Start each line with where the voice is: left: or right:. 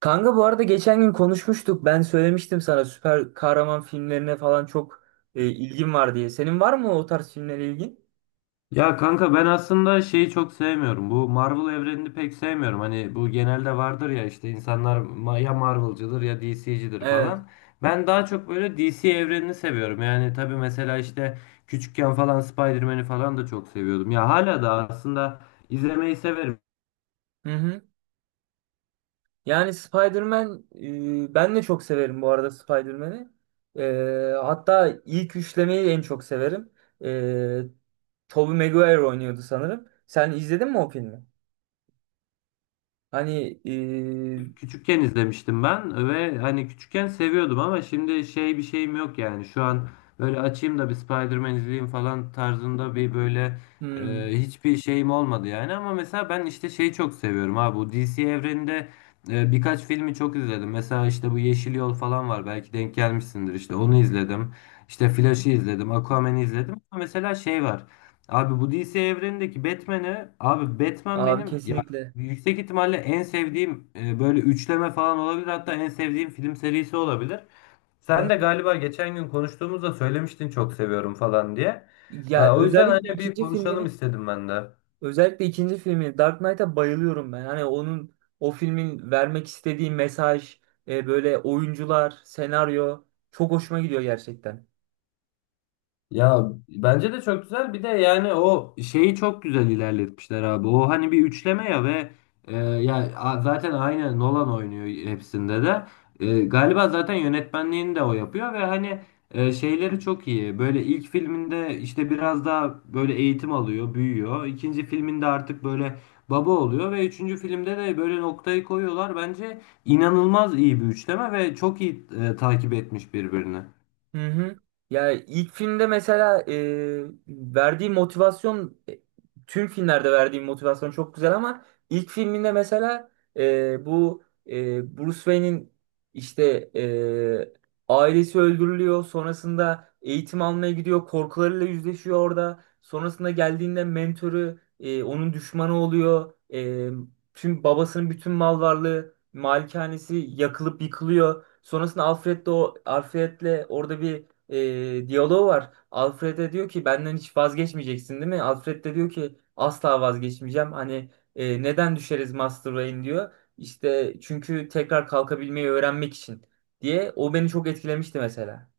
right: Kanka, bu arada geçen gün konuşmuştuk. Ben söylemiştim sana süper kahraman filmlerine falan çok ilgim var diye. Senin var mı o tarz filmlere ilgin?
left: Ya kanka ben aslında şeyi çok sevmiyorum. Bu Marvel evrenini pek sevmiyorum. Hani bu genelde vardır ya işte insanlar ya Marvel'cıdır ya DC'cidir
right: Evet.
left: falan. Ben daha çok böyle DC evrenini seviyorum. Yani tabii mesela işte küçükken falan Spider-Man'i falan da çok seviyordum. Ya hala da aslında izlemeyi severim.
right: Hı hı. Yani Spider-Man, ben de çok severim bu arada Spider-Man'i. Hatta ilk üçlemeyi en çok severim. E, Tobey Maguire oynuyordu sanırım. Sen izledin mi o filmi? Hani
left: Küçükken izlemiştim ben ve hani küçükken seviyordum ama şimdi şey bir şeyim yok yani. Şu an böyle açayım da bir Spider-Man izleyeyim falan tarzında bir böyle
right: hmm,
left: hiçbir şeyim olmadı yani. Ama mesela ben işte şeyi çok seviyorum abi bu DC evreninde birkaç filmi çok izledim. Mesela işte bu Yeşil Yol falan var, belki denk gelmişsindir, işte onu izledim. İşte Flash'ı izledim, Aquaman'ı izledim. Ama mesela şey var. Abi bu DC evrenindeki Batman'ı, abi Batman
right: abi
left: benim ya
right: kesinlikle.
left: yüksek ihtimalle en sevdiğim böyle üçleme falan olabilir. Hatta en sevdiğim film serisi olabilir.
right: Hı
left: Sen
right: hı.
left: de galiba geçen gün konuştuğumuzda söylemiştin çok seviyorum falan diye.
right: Ya
left: O yüzden
right: özellikle
left: hani bir
right: ikinci
left: konuşalım
right: filmini
left: istedim ben de.
right: Özellikle ikinci filmi Dark Knight'a bayılıyorum ben. Hani onun, o filmin vermek istediği mesaj, böyle oyuncular, senaryo çok hoşuma gidiyor gerçekten.
left: Ya bence de çok güzel. Bir de yani o şeyi çok güzel ilerletmişler abi. O hani bir üçleme ya ve zaten aynı Nolan oynuyor hepsinde de. Galiba zaten yönetmenliğini de o yapıyor ve hani şeyleri çok iyi. Böyle ilk filminde işte biraz daha böyle eğitim alıyor, büyüyor. İkinci filminde artık böyle baba oluyor ve üçüncü filmde de böyle noktayı koyuyorlar. Bence inanılmaz iyi bir üçleme ve çok iyi takip etmiş birbirini.
right: Hı hı. Ya ilk filmde mesela tüm filmlerde verdiği motivasyon çok güzel ama ilk filminde mesela bu, Bruce Wayne'in işte, ailesi öldürülüyor. Sonrasında eğitim almaya gidiyor. Korkularıyla yüzleşiyor orada. Sonrasında geldiğinde mentörü, onun düşmanı oluyor. Tüm babasının bütün mal varlığı, malikanesi yakılıp yıkılıyor. Sonrasında Alfred de, o Alfred'le orada bir diyalog var. Alfred de diyor ki benden hiç vazgeçmeyeceksin değil mi? Alfred de diyor ki asla vazgeçmeyeceğim. Hani neden düşeriz Master Wayne diyor. İşte çünkü tekrar kalkabilmeyi öğrenmek için diye. O beni çok etkilemişti mesela.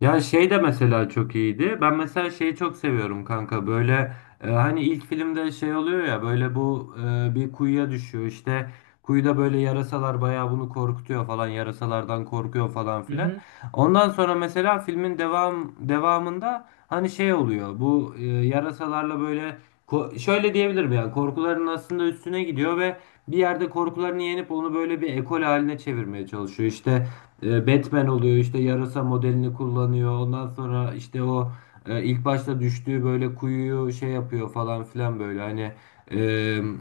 left: Ya şey de mesela çok iyiydi. Ben mesela şeyi çok seviyorum kanka. Böyle hani ilk filmde şey oluyor ya böyle bu bir kuyuya düşüyor. İşte kuyuda böyle yarasalar bayağı bunu korkutuyor falan. Yarasalardan korkuyor falan
right: Hı
left: filan.
right: hı.
left: Ondan sonra mesela filmin devamında hani şey oluyor. Bu yarasalarla böyle şöyle diyebilirim yani korkuların aslında üstüne gidiyor ve bir yerde korkularını yenip onu böyle bir ekol haline çevirmeye çalışıyor. İşte Batman oluyor, işte yarasa modelini kullanıyor, ondan sonra işte o ilk başta düştüğü böyle kuyuyu şey yapıyor falan filan, böyle hani e,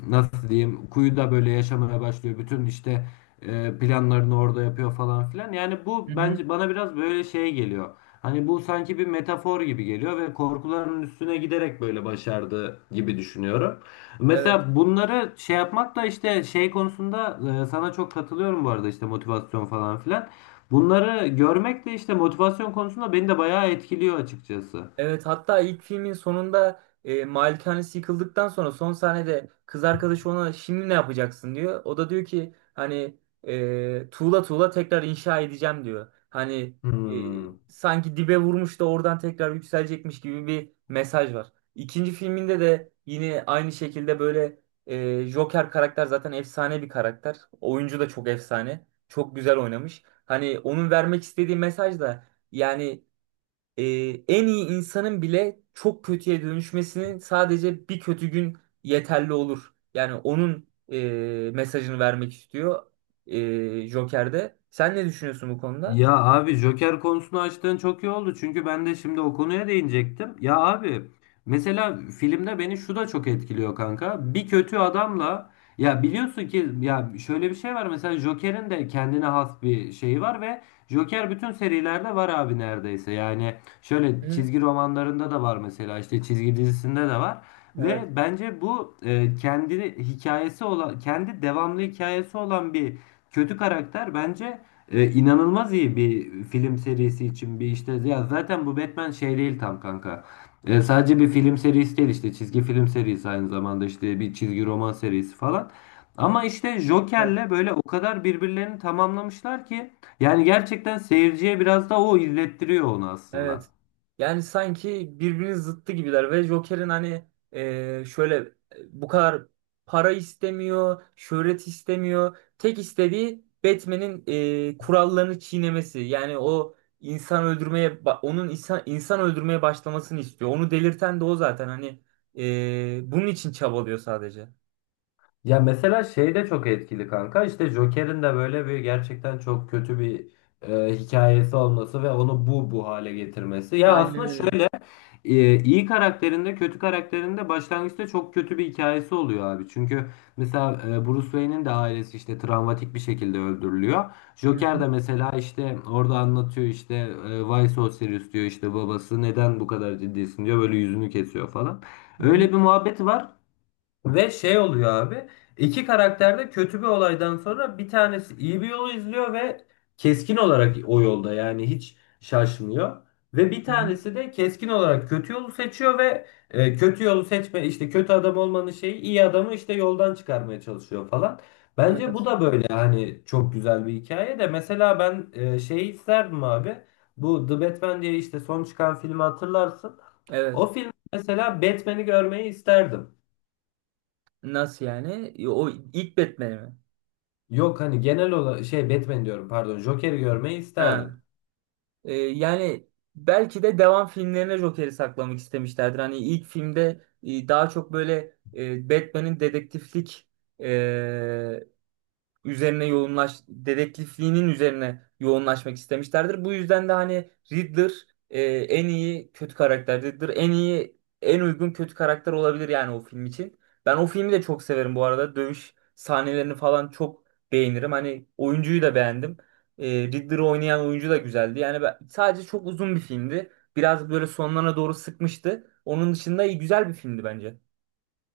left: nasıl diyeyim kuyuda böyle yaşamaya başlıyor, bütün işte planlarını orada yapıyor falan filan. Yani bu
right: Hı hı.
left: bence bana biraz böyle şey geliyor, hani bu sanki bir metafor gibi geliyor ve korkularının üstüne giderek böyle başardı gibi düşünüyorum.
right: Evet.
left: Mesela bunları şey yapmak da işte şey konusunda sana çok katılıyorum bu arada, işte motivasyon falan filan. Bunları görmek de işte motivasyon konusunda beni de bayağı etkiliyor açıkçası.
right: Evet, hatta ilk filmin sonunda malikanesi yıkıldıktan sonra son sahnede kız arkadaşı ona şimdi ne yapacaksın diyor. O da diyor ki hani tuğla tuğla tekrar inşa edeceğim diyor. Hani e,
left: Hmm.
right: sanki dibe vurmuş da oradan tekrar yükselecekmiş gibi bir mesaj var. İkinci filminde de yine aynı şekilde böyle Joker karakter zaten efsane bir karakter. Oyuncu da çok efsane. Çok güzel oynamış. Hani onun vermek istediği mesaj da yani e, en iyi insanın bile çok kötüye dönüşmesini sadece bir kötü gün yeterli olur. Yani onun mesajını vermek istiyor Joker'de. Sen ne düşünüyorsun bu konuda?
left: Ya abi Joker konusunu açtığın çok iyi oldu. Çünkü ben de şimdi o konuya değinecektim. Ya abi mesela filmde beni şu da çok etkiliyor kanka. Bir kötü adamla ya biliyorsun ki, ya şöyle bir şey var mesela, Joker'in de kendine has bir şeyi var ve Joker bütün serilerde var abi, neredeyse. Yani şöyle
right: Hı,
left: çizgi romanlarında da var, mesela işte çizgi dizisinde de var. Ve bence bu kendi hikayesi olan, kendi devamlı hikayesi olan bir kötü karakter bence inanılmaz iyi bir film serisi için bir işte. Ya zaten bu Batman şey değil tam kanka. Sadece bir film serisi değil, işte çizgi film serisi aynı zamanda, işte bir çizgi roman serisi falan. Ama işte
right: evet.
left: Joker'le böyle o kadar birbirlerini tamamlamışlar ki yani gerçekten seyirciye biraz da o izlettiriyor onu aslında.
right: Evet. Yani sanki birbirinin zıttı gibiler ve Joker'in hani e, şöyle bu kadar para istemiyor, şöhret istemiyor. Tek istediği Batman'in kurallarını çiğnemesi. Yani o insan öldürmeye ba- onun insan öldürmeye başlamasını istiyor. Onu delirten de o zaten. Hani bunun için çabalıyor sadece.
left: Ya mesela şey de çok etkili kanka. İşte Joker'in de böyle bir gerçekten çok kötü bir hikayesi olması ve onu bu hale getirmesi. Ya
right: Aynen
left: aslında
right: öyle.
left: şöyle iyi karakterinde, kötü karakterinde başlangıçta çok kötü bir hikayesi oluyor abi. Çünkü mesela Bruce Wayne'in de ailesi işte travmatik bir şekilde öldürülüyor.
right: Hı
left: Joker
right: hı,
left: de mesela işte orada anlatıyor, işte Why so serious diyor, işte babası neden bu kadar ciddisin diyor, böyle yüzünü kesiyor falan.
right: hı hı,
left: Öyle bir muhabbeti var. Ve şey oluyor abi. İki karakter de kötü bir olaydan sonra bir tanesi iyi bir yolu izliyor ve keskin olarak o yolda yani hiç şaşmıyor. Ve bir
right: hı hı.
left: tanesi de keskin olarak kötü yolu seçiyor ve kötü yolu seçme işte, kötü adam olmanın şeyi iyi adamı işte yoldan çıkarmaya çalışıyor falan. Bence bu
right: Evet.
left: da böyle hani çok güzel bir hikaye. De mesela ben şeyi isterdim abi. Bu The Batman diye işte son çıkan filmi hatırlarsın. O
right: Evet.
left: film mesela Batman'i görmeyi isterdim.
right: Nasıl yani? O ilk Batman'i mi?
left: Yok hani genel olarak şey Batman diyorum, pardon, Joker'i görmeyi isterdim.
right: Ha. Yani belki de devam filmlerine Joker'i saklamak istemişlerdir. Hani ilk filmde daha çok böyle e, Batman'in dedektiflik üzerine yoğunlaş dedektifliğinin üzerine yoğunlaşmak istemişlerdir. Bu yüzden de hani Riddler e, en iyi kötü karakter. Riddler en iyi, en uygun kötü karakter olabilir yani o film için. Ben o filmi de çok severim bu arada. Dövüş sahnelerini falan çok beğenirim. Hani oyuncuyu da beğendim. Riddler'ı oynayan oyuncu da güzeldi. Yani ben, sadece çok uzun bir filmdi. Biraz böyle sonlarına doğru sıkmıştı. Onun dışında iyi, güzel bir filmdi bence.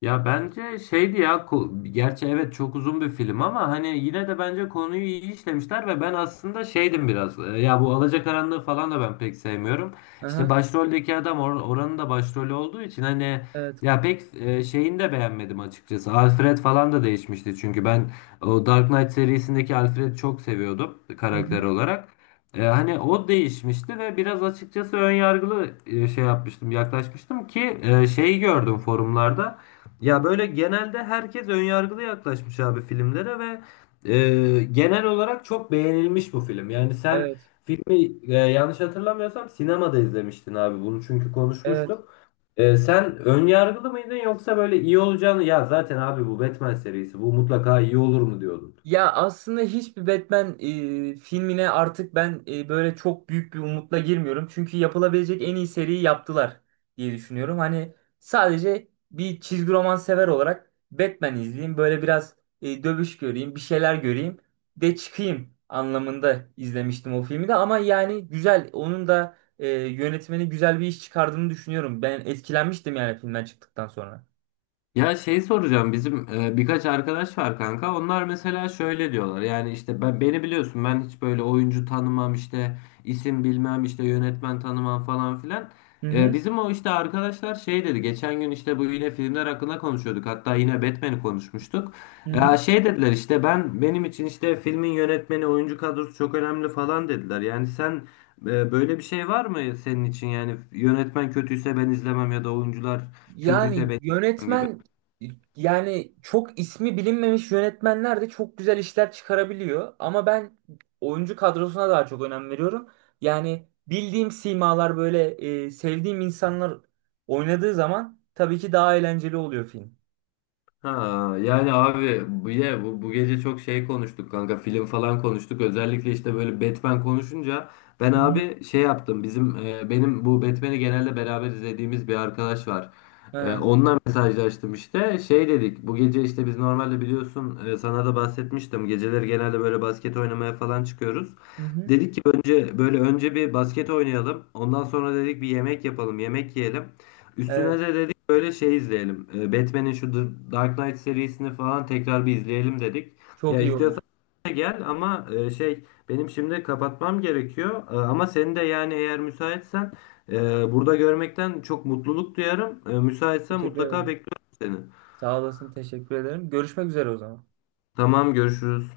left: Ya bence şeydi ya gerçi evet çok uzun bir film ama hani yine de bence konuyu iyi işlemişler ve ben aslında şeydim biraz, ya bu Alacakaranlığı falan da ben pek sevmiyorum. İşte
right: Aha,
left: başroldeki adam oranın da başrolü olduğu için hani
right: evet.
left: ya pek şeyini de beğenmedim açıkçası. Alfred falan da değişmişti, çünkü ben o Dark Knight serisindeki Alfred'i çok seviyordum
right: Hı hı.
left: karakter olarak. Hani o değişmişti ve biraz açıkçası ön yargılı e, şey yapmıştım yaklaşmıştım ki şeyi gördüm forumlarda. Ya böyle genelde herkes önyargılı yaklaşmış abi filmlere ve genel olarak çok beğenilmiş bu film. Yani sen
right: Evet.
left: filmi, yanlış hatırlamıyorsam sinemada izlemiştin abi bunu çünkü
right: Evet.
left: konuşmuştuk. Sen önyargılı mıydın yoksa böyle iyi olacağını, ya zaten abi bu Batman serisi bu mutlaka iyi olur mu diyordun?
right: Ya aslında hiçbir Batman filmine artık ben böyle çok büyük bir umutla girmiyorum. Çünkü yapılabilecek en iyi seriyi yaptılar diye düşünüyorum. Hani sadece bir çizgi roman sever olarak Batman izleyeyim. Böyle biraz dövüş göreyim, bir şeyler göreyim de çıkayım anlamında izlemiştim o filmi de. Ama yani güzel, onun da yönetmeni güzel bir iş çıkardığını düşünüyorum. Ben etkilenmiştim yani filmden çıktıktan sonra.
left: Ya şey soracağım, bizim birkaç arkadaş var kanka. Onlar mesela şöyle diyorlar. Yani işte beni biliyorsun, ben hiç böyle oyuncu tanımam, işte isim bilmem, işte yönetmen tanımam falan filan.
right: Hı hı.
left: Bizim o işte arkadaşlar şey dedi. Geçen gün işte bu yine filmler hakkında konuşuyorduk. Hatta yine Batman'i konuşmuştuk.
right: Hı
left: Ya
right: hı.
left: şey dediler işte, benim için işte filmin yönetmeni, oyuncu kadrosu çok önemli falan dediler. Yani sen böyle bir şey var mı senin için? Yani yönetmen kötüyse ben izlemem ya da oyuncular kötüyse
right: Yani
left: ben izlemem gibi.
right: yönetmen Yani çok ismi bilinmemiş yönetmenler de çok güzel işler çıkarabiliyor. Ama ben oyuncu kadrosuna daha çok önem veriyorum. Yani bildiğim simalar böyle, sevdiğim insanlar oynadığı zaman tabii ki daha eğlenceli oluyor film.
left: Ha, yani abi bu gece çok şey konuştuk kanka, film falan konuştuk, özellikle işte böyle Batman konuşunca ben
right: Hı hı.
left: abi şey yaptım, bizim benim bu Batman'i genelde beraber izlediğimiz bir arkadaş var,
right: Ha,
left: onunla mesajlaştım. İşte şey dedik, bu gece işte biz normalde biliyorsun, sana da bahsetmiştim, geceleri genelde böyle basket oynamaya falan çıkıyoruz,
right: hı hı.
left: dedik ki önce böyle önce bir basket oynayalım, ondan sonra dedik bir yemek yapalım, yemek yiyelim. Üstüne
right: Evet.
left: de dedik böyle şey izleyelim. Batman'in şu The Dark Knight serisini falan tekrar bir izleyelim dedik.
right: Çok
left: Ya
right: iyi olur.
left: istiyorsan da gel ama şey benim şimdi kapatmam gerekiyor. E, ama seni de yani eğer müsaitsen e, burada görmekten çok mutluluk duyarım. E, müsaitsen
right: Teşekkür
left: mutlaka
right: ederim.
left: bekliyorum seni.
right: Sağ olasın. Teşekkür ederim. Görüşmek üzere o zaman.
left: Tamam, görüşürüz.